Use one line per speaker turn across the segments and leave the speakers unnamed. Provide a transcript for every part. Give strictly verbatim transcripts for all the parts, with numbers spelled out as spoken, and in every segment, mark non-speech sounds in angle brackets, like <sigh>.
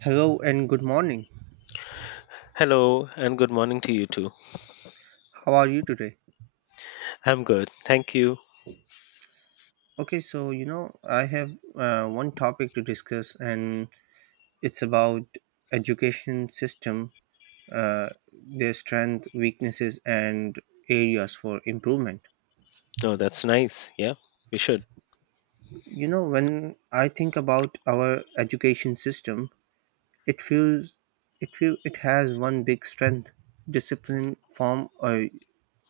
Hello and good morning.
Hello and good morning to you too.
How are you today?
I'm good. Thank you.
Okay, so you know, I have uh, one topic to discuss, and it's about education system, uh, their strength, weaknesses, and areas for improvement.
Oh, that's nice. Yeah, we should.
You know, when I think about our education system, it feels it feel it has one big strength, discipline from a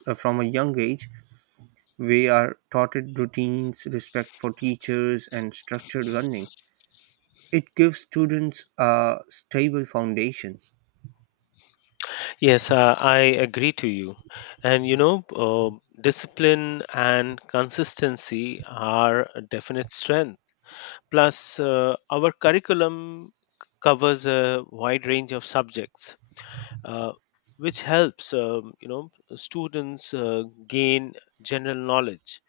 uh, from a young age. We are taught routines, respect for teachers, and structured learning. It gives students a stable foundation.
Yes, uh, I agree to you. And you know, uh, discipline and consistency are a definite strength. Plus, uh, our curriculum c- covers a wide range of subjects, uh, which helps, um, you know, students uh, gain general knowledge.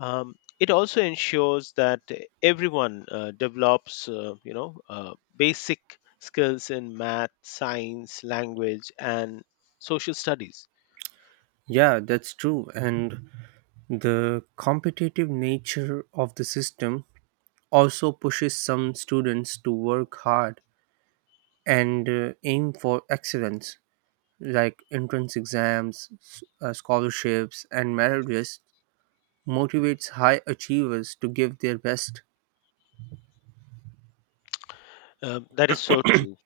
Um, it also ensures that everyone uh, develops, uh, you know, uh, basic skills in math, science, language, and social studies.
Yeah, that's true. And the competitive nature of the system also pushes some students to work hard and uh, aim for excellence, like entrance exams, s- uh, scholarships, and merit lists motivates high achievers to give their best.
Um, that is so true.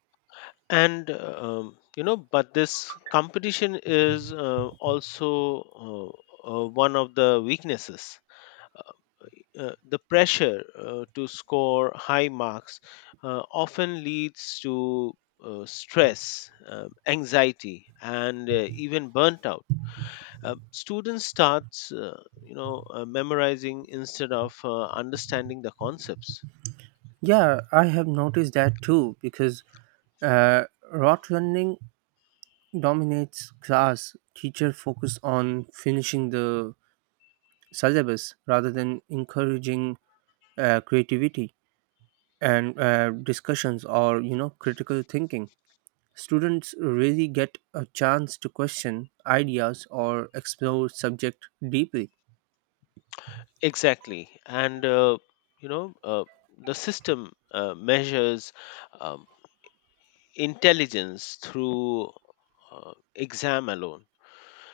And uh, um, you know, but this competition is uh, also uh, uh, one of the weaknesses. Uh, the pressure uh, to score high marks uh, often leads to uh, stress, uh, anxiety, and uh, even burnt out. Uh, students start, uh, you know, uh, memorizing instead of uh, understanding the concepts.
Yeah, I have noticed that too because uh, rote learning dominates class, teacher focus on finishing the syllabus rather than encouraging uh, creativity and uh, discussions or you know critical thinking. Students really get a chance to question ideas or explore subject deeply.
Exactly, and uh, you know, uh, the system uh, measures um, intelligence through uh, exam alone.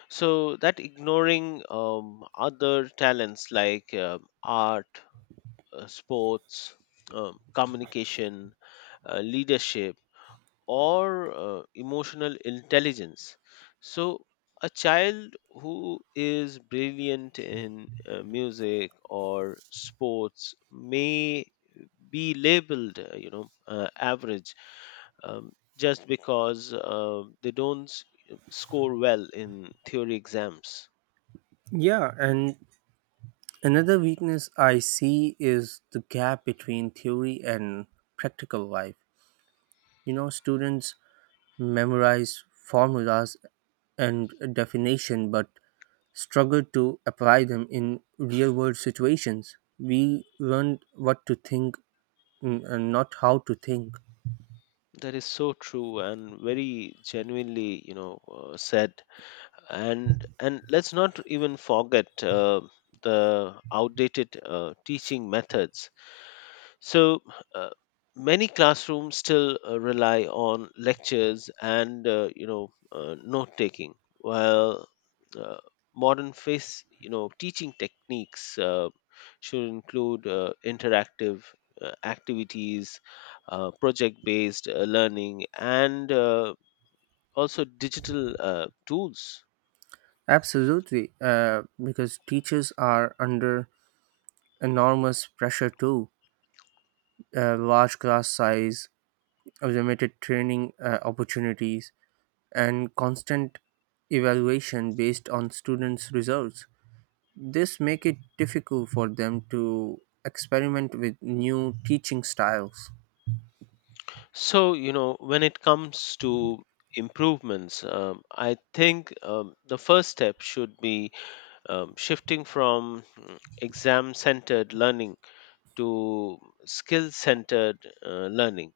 So that ignoring um, other talents like um art, uh, sports, um, communication, uh, leadership, or uh, emotional intelligence. So a child who is brilliant in uh, music or sports may be labeled, uh, you know, uh, average um, just because uh, they don't s- score well in theory exams.
Yeah, and another weakness I see is the gap between theory and practical life. You know, students memorize formulas and definition but struggle to apply them in real world situations. We learn what to think mm, and not how to think.
That is so true and very genuinely, you know, uh, said. And and let's not even forget uh, the outdated uh, teaching methods. so, uh, Many classrooms still uh, rely on lectures and uh, you know uh, note taking, while uh, modern face you know teaching techniques uh, should include uh, interactive uh, activities, uh, project based uh, learning, and uh, also digital uh, tools.
Absolutely, uh, because teachers are under enormous pressure too. Uh, large class size, limited training uh, opportunities, and constant evaluation based on students' results. This make it difficult for them to experiment with new teaching styles.
So, you know, when it comes to improvements, um, I think um, the first step should be um, shifting from exam centered learning to skill centered uh, learning.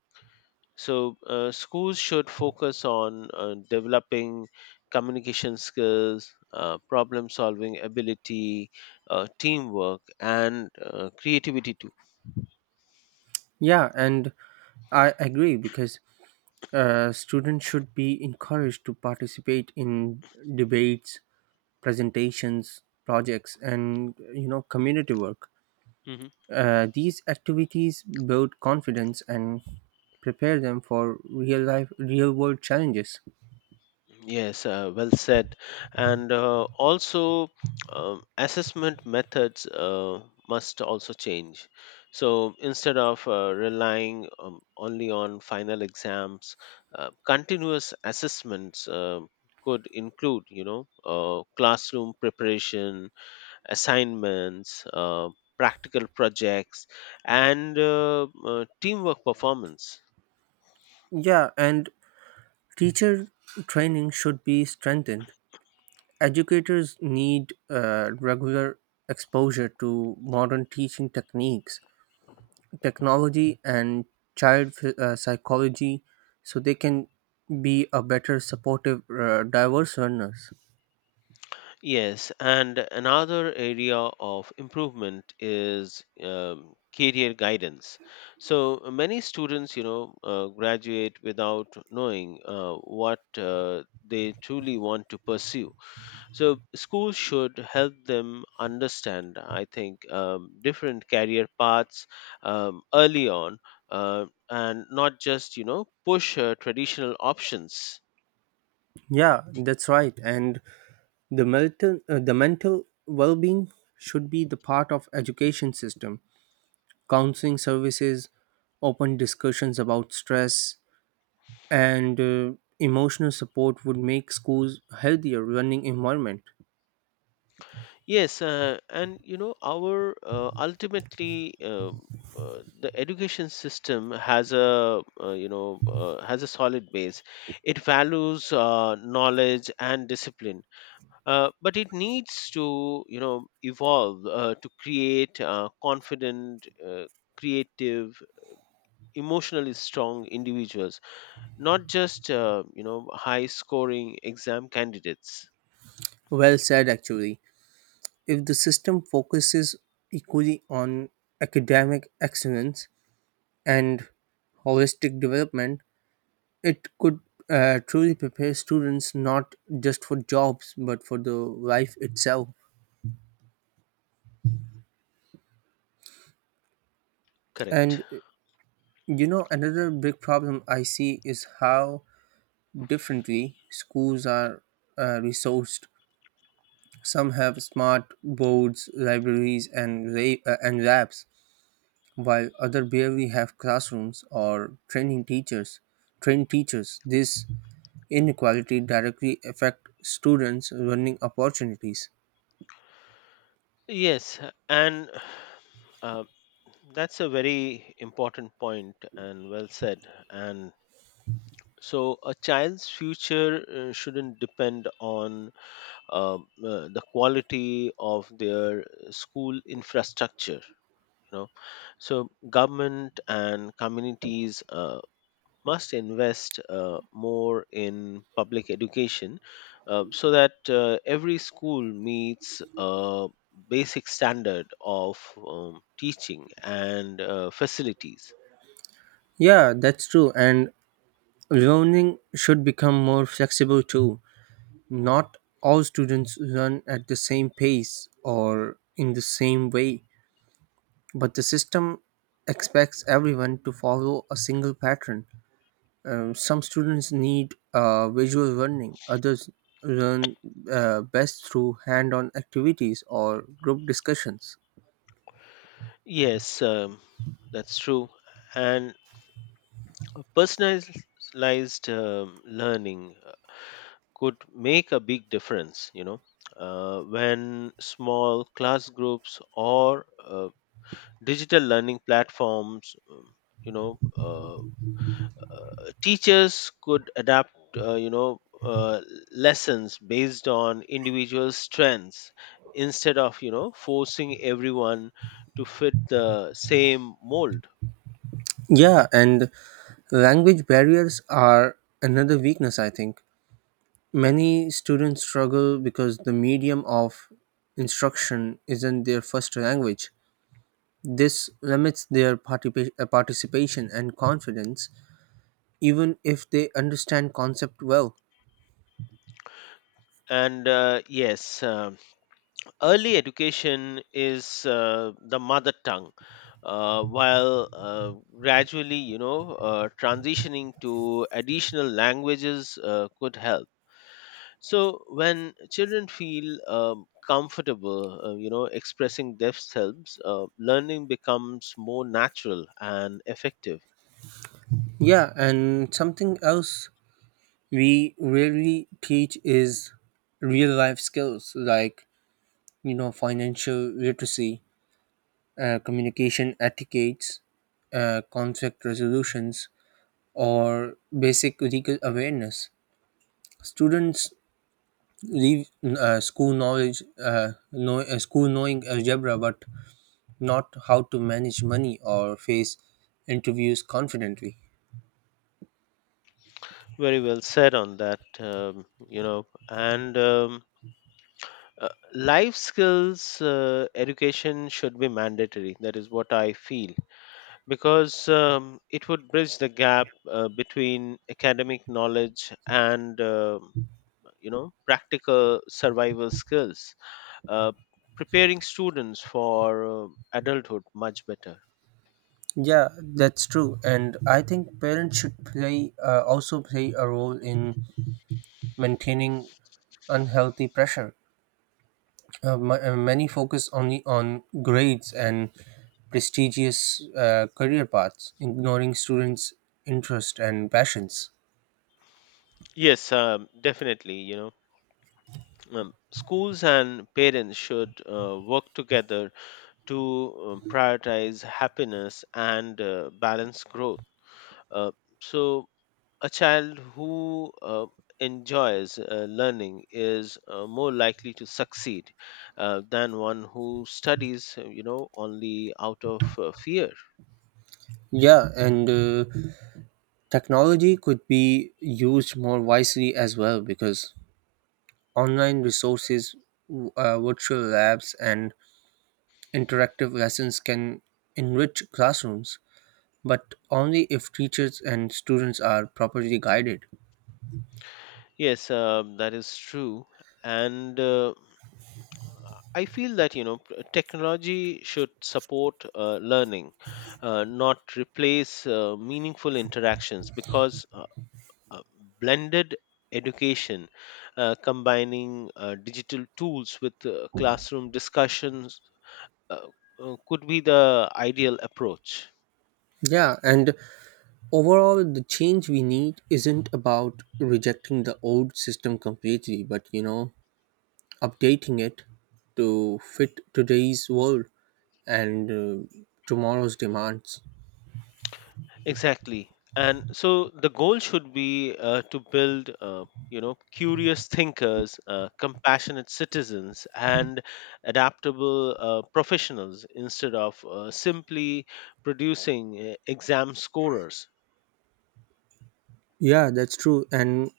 So, uh, schools should focus on uh, developing communication skills, uh, problem solving ability, uh, teamwork, and uh, creativity too.
Yeah, and I agree because uh, students should be encouraged to participate in debates, presentations, projects, and you know community work.
Mhm.
Uh, these activities build confidence and prepare them for real life, real world challenges.
Yes, uh, well said. And uh, also, um, assessment methods uh, must also change. So instead of uh, relying um, only on final exams, uh, continuous assessments uh, could include, you know, uh, classroom preparation, assignments, uh, practical projects, and uh, uh, teamwork performance.
Yeah, and teacher training should be strengthened. Educators need uh, regular exposure to modern teaching techniques, technology, and child ph- uh, psychology so they can be a better supportive, uh, diverse learners.
Yes, and another area of improvement is um, career guidance. So uh, many students, you know, uh, graduate without knowing uh, what uh, they truly want to pursue. So schools should help them understand, I think, um, different career paths um, early on, uh, and not just, you know, push uh, traditional options.
Yeah, that's right. And the mental, uh, the mental well-being should be the part of education system. Counseling services, open discussions about stress, and uh, emotional support would make schools healthier learning environment.
Yes, uh, and you know, our uh, ultimately um uh, the education system has a uh, you know uh, has a solid base. It values uh, knowledge and discipline, uh, but it needs to you know evolve uh, to create uh, confident, uh, creative, emotionally strong individuals, not just uh, you know high scoring exam candidates.
Well said, actually. If the system focuses equally on academic excellence and holistic development, it could uh, truly prepare students not just for jobs but for the life itself.
Correct.
And uh, you know, another big problem I see is how differently schools are uh, resourced. Some have smart boards, libraries, and, la- uh, and labs, while other barely have classrooms or training teachers. Trained teachers. This inequality directly affect students' learning opportunities.
Yes, and uh, that's a very important point and well said. And so, a child's future uh, shouldn't depend on um, uh, the quality of their school infrastructure. You know, so government and communities uh, must invest uh, more in public education uh, so that uh, every school meets a basic standard of um, teaching and uh, facilities.
Yeah, that's true. And learning should become more flexible too. Not all students learn at the same pace or in the same way, but the system expects everyone to follow a single pattern. Um, some students need uh, visual learning, others learn uh, best through hand on activities or group discussions.
Yes, um, that's true. And personalized um, learning could make a big difference, you know, uh, when small class groups or uh, digital learning platforms, um, you know, uh, teachers could adapt uh, you know uh, lessons based on individual strengths instead of you know forcing everyone to fit the same mold.
Yeah, and language barriers are another weakness, I think. Many students struggle because the medium of instruction isn't their first language. This limits their partipa- uh, participation and confidence, even if they understand concept well.
And uh, yes um Early education is uh, the mother tongue uh, while uh, gradually you know uh, transitioning to additional languages uh, could help. So when children feel um, comfortable uh, you know expressing themselves, uh, learning becomes more natural and effective.
Yeah, and something else we rarely teach is real life skills like you know financial literacy, uh, communication etiquettes, uh, conflict resolutions, or basic legal awareness. Students leave uh, school knowledge uh, know, uh, school knowing algebra but not how to manage money or face interviews confidently.
Very well said on that. Um, you know and um, uh, Life skills uh, education should be mandatory, that is what I feel, because um, it would bridge the gap uh, between academic knowledge and um you know practical survival skills, uh, preparing students for uh, adulthood much better.
Yeah, that's true, and I think parents should play uh, also play a role in maintaining unhealthy pressure. Uh, ma- uh, many focus only on grades and prestigious uh, career paths, ignoring students' interests and passions.
Yes, um, definitely. You know, um, schools and parents should uh, work together to um, prioritize happiness and uh, balance growth. Uh, so, a child who uh, enjoys uh, learning is uh, more likely to succeed uh, than one who studies, uh, you know, only out of uh, fear.
Yeah, and uh, technology could be used more wisely as well because online resources, w- uh, virtual labs, and interactive lessons can enrich classrooms, but only if teachers and students are properly guided.
Yes, um, that is true. And uh, I feel that, you know, p- technology should support uh, learning, uh, not replace uh, meaningful interactions, because uh, uh, blended education, uh, combining uh, digital tools with uh, classroom discussions, uh, uh, could be the ideal approach.
Yeah, and overall, the change we need isn't about rejecting the old system completely, but you know, updating it to fit today's world and uh, tomorrow's demands.
Exactly. And so the goal should be uh, to build, uh, you know, curious thinkers, uh, compassionate citizens, and adaptable uh, professionals instead of uh, simply producing uh, exam scorers.
Yeah, that's true. And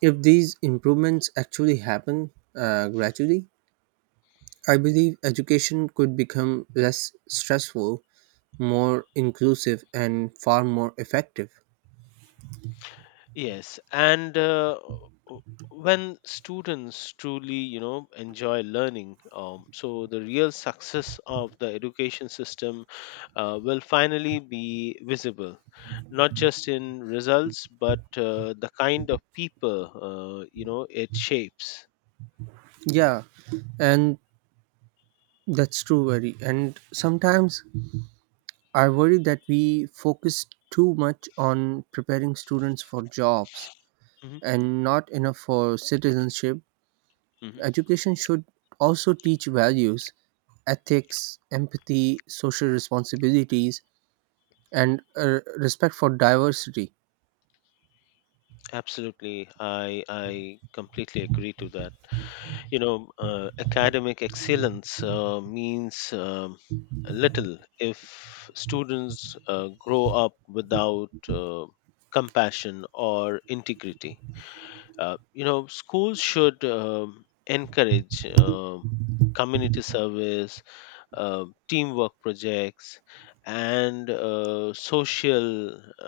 if these improvements actually happen uh, gradually, I believe education could become less stressful, more inclusive, and far more effective.
Yes, and uh, w- when students truly, you know, enjoy learning, um, so the real success of the education system uh, will finally be visible, not just in results, but uh, the kind of people, uh, you know, it shapes.
Yeah, and that's true, very. And sometimes I worry that we focus too much on preparing students for jobs
Hmm.
and not enough for citizenship.
Hmm.
Education should also teach values, ethics, empathy, social responsibilities, and uh, respect for diversity.
Absolutely, I I completely agree to that. You know, uh, academic excellence uh, means um, little if students uh, grow up without uh, compassion or integrity. Uh, you know, schools should um encourage um community service, uh, teamwork projects, and uh, social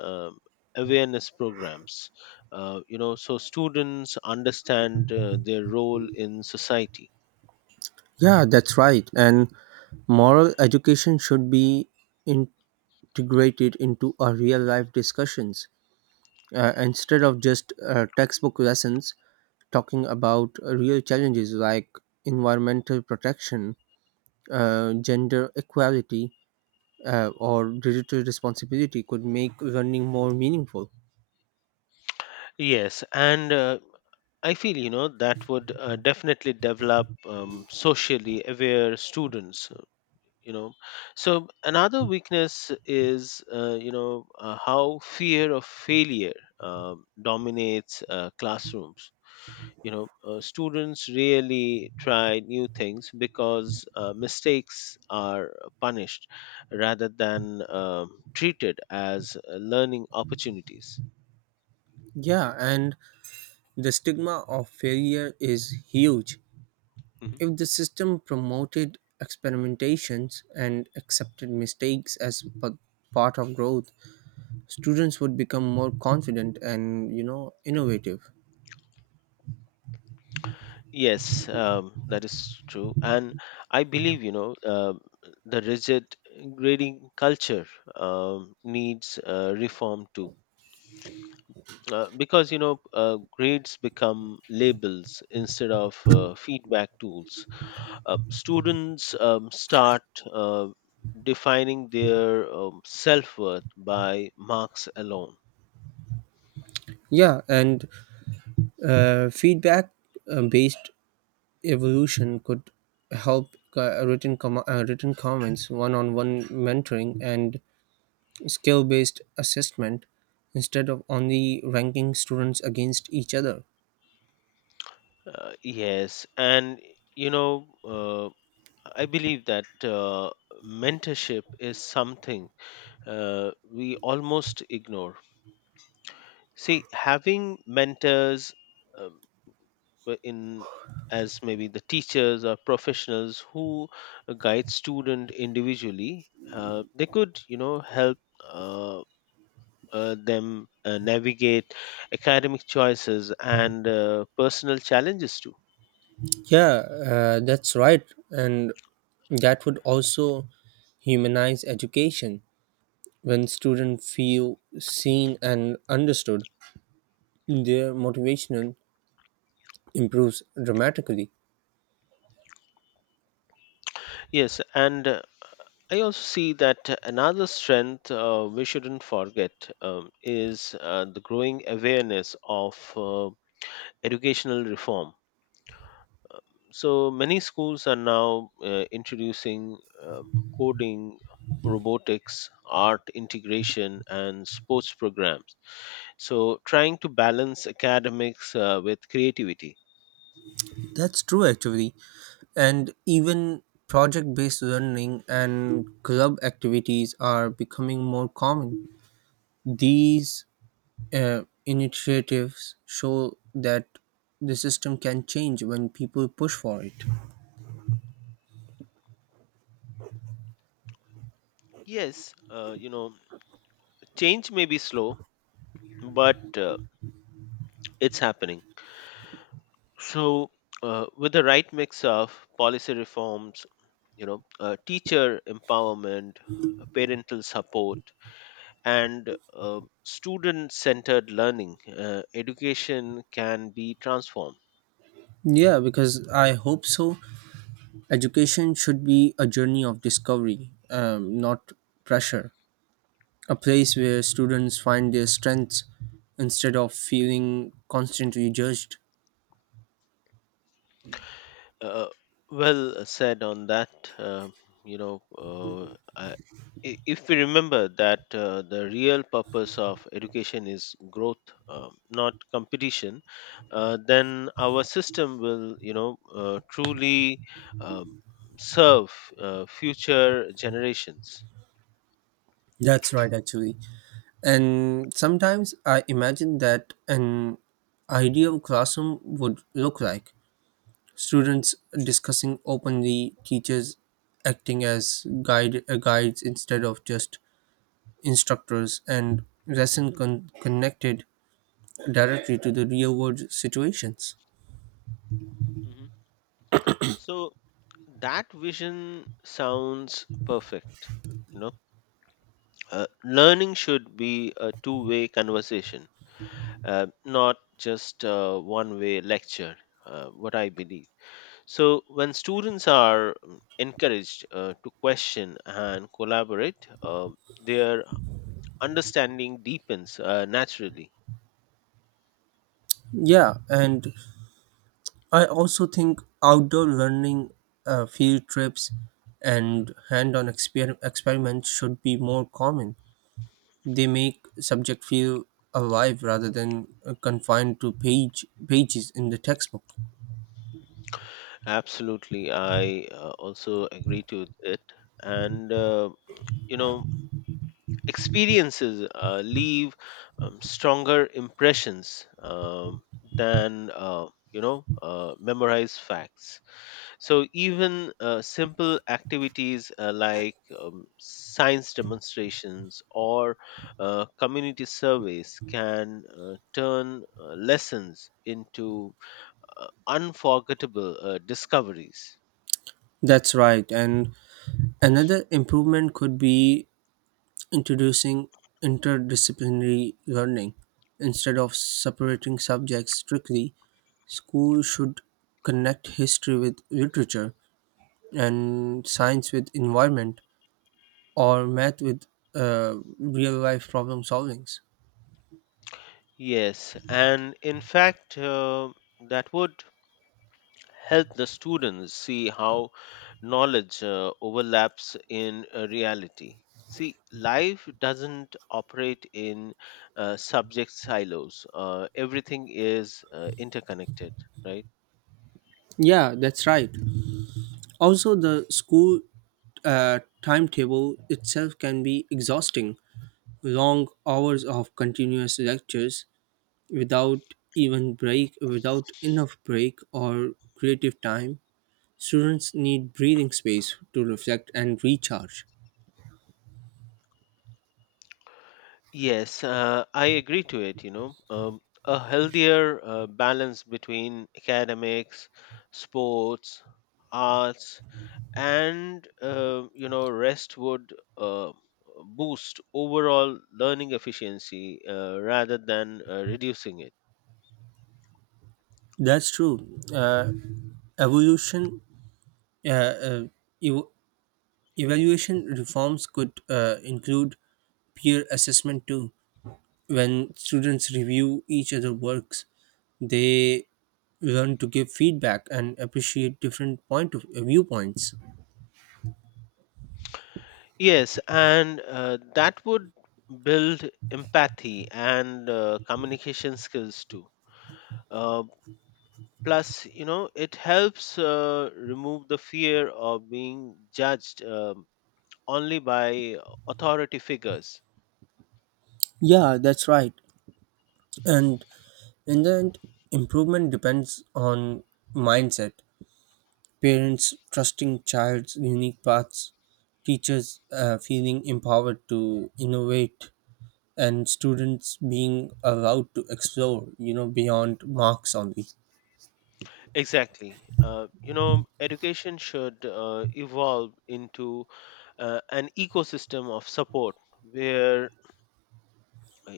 um awareness programs, Uh, you know, so students understand uh, their role in society.
Yeah, that's right. And moral education should be integrated into our real life discussions uh, instead of just uh, textbook lessons. Talking about real challenges like environmental protection, uh, gender equality, uh, or digital responsibility could make running more meaningful.
Yes, and uh, I feel you know that would uh, definitely develop um, socially aware students. uh, You know, so another weakness is uh, you know uh, how fear of failure um, dominates uh, classrooms. You know, uh, students really try new things because uh, mistakes are punished rather than um treated as uh, learning opportunities.
Yeah, and the stigma of failure is huge.
Mhm.
If the system promoted experimentations and accepted mistakes as p- part of growth, students would become more confident and you know innovative.
Yes, um, that is true. And I believe, you know, uh, the rigid grading culture um, needs uh, reform too. Uh, because, you know, uh, grades become labels instead of uh, feedback tools. Uh, students um, start uh, defining their um, self worth by marks alone.
Yeah, and uh, feedback uh, based evolution could help, uh, written, com- uh, written comments, one on one mentoring, and skill based assessment instead of only ranking students against each other.
Uh, yes, and, you know, uh, I believe that uh, mentorship is something uh, we almost ignore. See, having mentors um, w- in as maybe the teachers or professionals who guide student individually, uh, they could you know help uh, uh, them uh, navigate academic choices and uh, personal challenges too.
Yeah, uh, that's right. And that would also humanize education. When students feel seen and understood, their motivation improves dramatically.
Yes, and uh, I also see that another strength uh, we shouldn't forget um, is uh, the growing awareness of uh, educational reform. So many schools are now uh, introducing uh, coding, robotics, art integration, and sports programs. So trying to balance academics uh, with creativity.
That's true actually. And even project based learning and club activities are becoming more common. These uh, initiatives show that the system can change when people push for it.
Yes, uh, you know, change may be slow, but uh, it's happening. So, uh, with the right mix of policy reforms, you know, uh, teacher empowerment, uh, parental support, and uh, student-centered learning, uh, education can be transformed.
Yeah, because I hope so. Education should be a journey of discovery, um, not pressure. A place where students find their strengths instead of feeling constantly judged.
Uh, well said on that. Uh, you know, uh, I, i- if we remember that uh, the real purpose of education is growth, um, not competition, uh, then our system will, you know, uh, truly um, serve uh, future generations.
That's right, actually. And sometimes I imagine that an ideal classroom would look like students discussing openly, teachers acting as guide, uh, guides instead of just instructors, and lesson con- connected directly to the real world situations.
Hmm. So that vision sounds perfect. You know, uh, Learning should be a two-way conversation uh, not just a one way lecture, uh, what I believe. So, when students are mm, encouraged uh, to question and collaborate, uh, their understanding deepens uh, naturally.
Yeah, and I also think outdoor learning, uh, field trips, and hand on exper- experiments should be more common. They make subject feel alive rather than uh, confined to page pages in the textbook.
Absolutely, I uh, also agree to it. And, uh, you know, experiences uh, leave um, stronger impressions um, than, uh, you know, uh, memorized facts. So even uh, simple activities uh, like um, science demonstrations or uh, community surveys can uh, turn uh, lessons into uh, unforgettable uh, discoveries.
That's right. And another improvement could be introducing interdisciplinary learning. Instead of separating subjects strictly, school should connect history with literature and science with environment or math with uh, real life problem solvings.
Yes, and in fact, uh, that would help the students see how knowledge uh, overlaps in uh, reality. See, life doesn't operate in uh, subject silos. Uh, everything is uh, interconnected, right?
Yeah, that's right. Also, the school uh, timetable itself can be exhausting. Long hours of continuous lectures without even break, without enough break or creative time. Students need breathing space to reflect and recharge.
Yes, uh, I agree to it. You know, um, a healthier uh, balance between academics, sports, arts, and uh, you know rest would uh, boost overall learning efficiency uh, rather than uh, reducing it.
That's true. Uh, evolution, uh, uh, ev- Evaluation reforms could uh, include peer assessment too. When students review each other's works, they learn to give feedback and appreciate different point of uh, viewpoints.
Yes, and uh, that would build empathy and uh, communication skills too, uh, plus you know it helps uh, remove the fear of being judged um, only by authority figures.
Yeah, that's right. And in the end, improvement depends on mindset, parents trusting child's unique paths, teachers uh, feeling empowered to innovate, and students being allowed to explore you know beyond marks only.
Exactly. Uh, you know, education should uh, evolve into uh, an ecosystem of support where uh,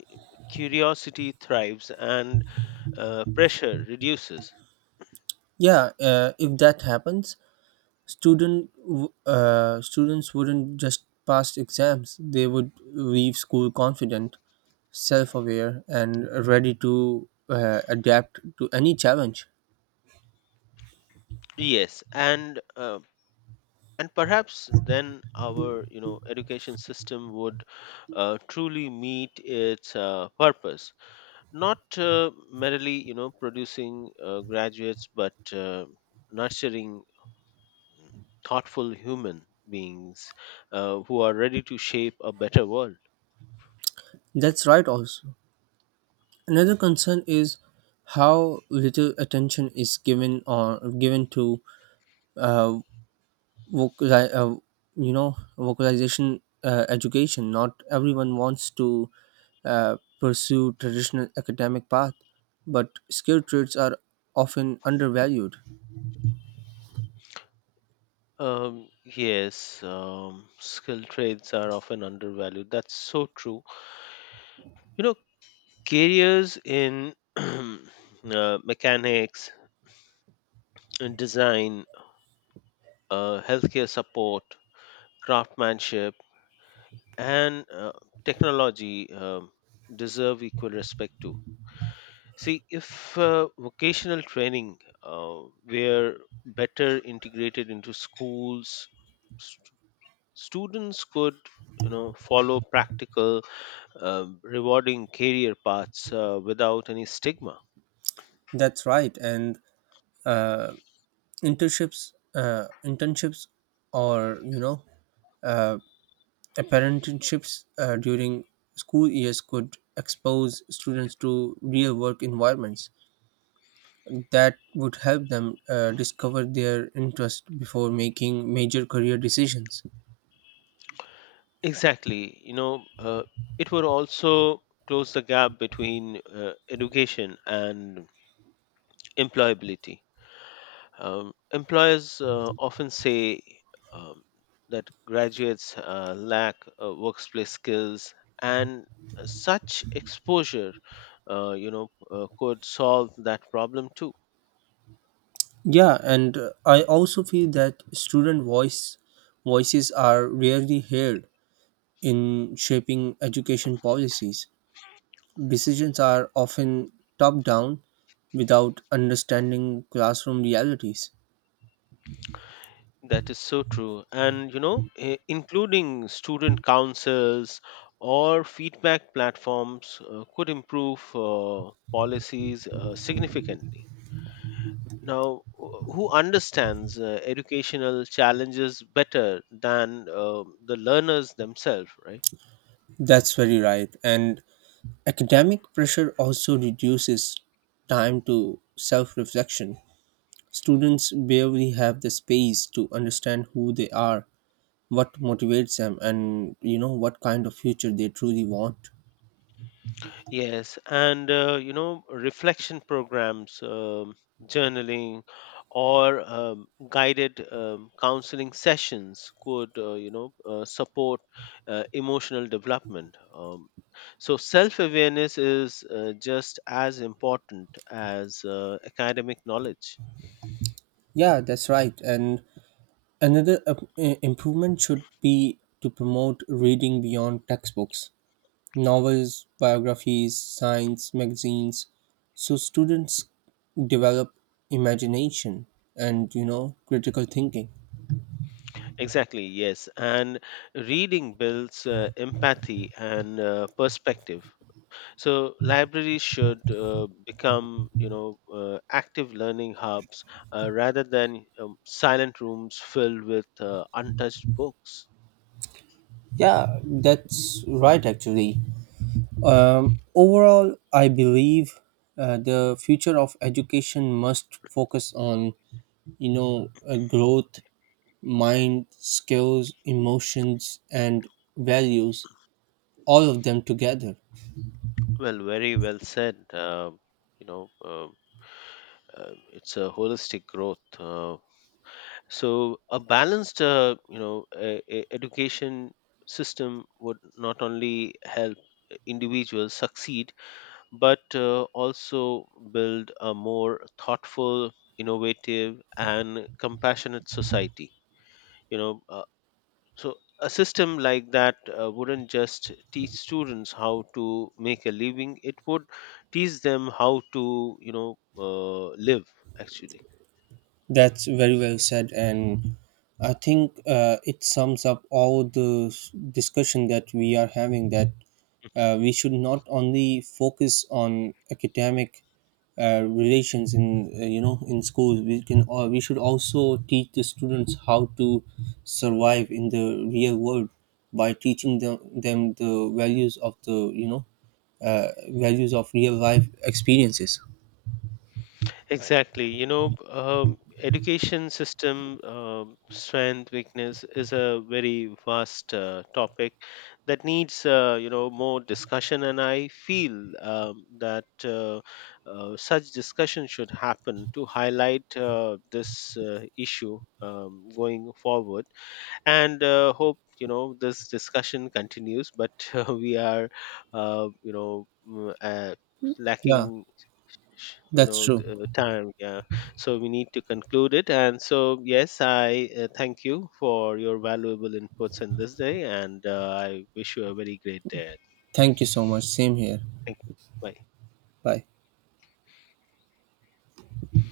curiosity thrives and uh, pressure reduces.
Yeah, uh, if that happens, Student, w- uh, students wouldn't just pass exams; they would leave school confident, self-aware, and ready to uh, adapt to any challenge.
Yes, and uh, and perhaps then our you know education system would uh, truly meet its uh, purpose, not uh, merely you know producing uh, graduates, but uh, nurturing thoughtful human beings uh, who are ready to shape a better world.
That's right. Also, another concern is how little attention is given or given to uh, vocal, uh, uh, you know, vocalization uh, education. Not everyone wants to uh, pursue traditional academic path, but skill trades are often undervalued.
Um, yes, um, skilled trades are often undervalued. That's so true. You know, Careers in <clears throat> uh, mechanics, in design, uh, healthcare support, craftsmanship, and uh, technology um deserve equal respect too. See, if uh, vocational training uh, were better integrated into schools, st- students could, you know, follow practical, um, rewarding career paths uh, without any stigma.
That's right, and internships, uh, internships, or you know, uh, apprenticeships uh, during school years could expose students to real work environments that would help them uh, discover their interest before making major career decisions.
Exactly. You know, uh, it would also close the gap between uh, education and employability. Um, employers uh, often say um, that graduates uh, lack uh, workplace skills, and such exposure, uh, you know, uh, could solve that problem too.
Yeah, and uh, I also feel that student voice voices are rarely heard in shaping education policies. Decisions are often top down without understanding classroom realities.
That is so true, and you know, i- including student councils or feedback platforms uh, could improve uh, policies uh, significantly. Now, wh- who understands uh, educational challenges better than uh, the learners themselves, right?
That's very right. And academic pressure also reduces time to self reflection. Students barely have the space to understand who they are, what motivates them, and you know what kind of future they truly want.
Yes, and uh, you know, reflection programs, um, journaling, or um, guided um, counseling sessions could, uh, you know, uh, support uh, emotional development. Um, so, self awareness is uh, just as important as uh, academic knowledge.
Yeah, that's right. And another up- i- improvement should be to promote reading beyond textbooks, novels, biographies, science magazines, so students develop imagination and you know critical thinking.
Exactly, yes. And reading builds uh, empathy and uh, perspective. So libraries should uh, become, you know, uh, active learning hubs uh, rather than um, silent rooms filled with uh, untouched books.
Yeah, that's right actually. Um, overall, I believe uh, the future of education must focus on you know uh, growth, mind, skills, emotions, and values, all of them together.
Well, very well said. Uh, you know, uh, uh, it's a holistic growth. Uh, so a balanced, uh, you know, uh, e- education system would not only help individuals succeed but uh, also build a more thoughtful, innovative, and compassionate society. You know, uh, so a system like that uh, wouldn't just teach students how to make a living; it would teach them how to, you know, uh, live actually.
That's very well said, and I think uh, it sums up all the s- discussion that we are having. That uh, we should not only focus on academic uh, relations in uh, you know in schools. We can uh, we should also teach the students how to survive in the real world by teaching them them the values of the you know uh, values of real life experiences.
Exactly. You know, um, education system um strength, weakness is a very vast uh, topic that needs, uh, you know, more discussion. And I feel um, that uh, uh, such discussion should happen to highlight uh, this uh, issue um, going forward. And uh, hope you know this discussion continues. But <laughs> uh, we are, uh, you know, mm, uh,
Yeah,
lacking you
that's
know the
true.
uh, time, yeah, so we need to conclude it. And so yes, I uh, thank you for your valuable inputs in this day and uh, I wish you a very great day.
Thank you so much. Same here.
Thank you. Bye.
Bye.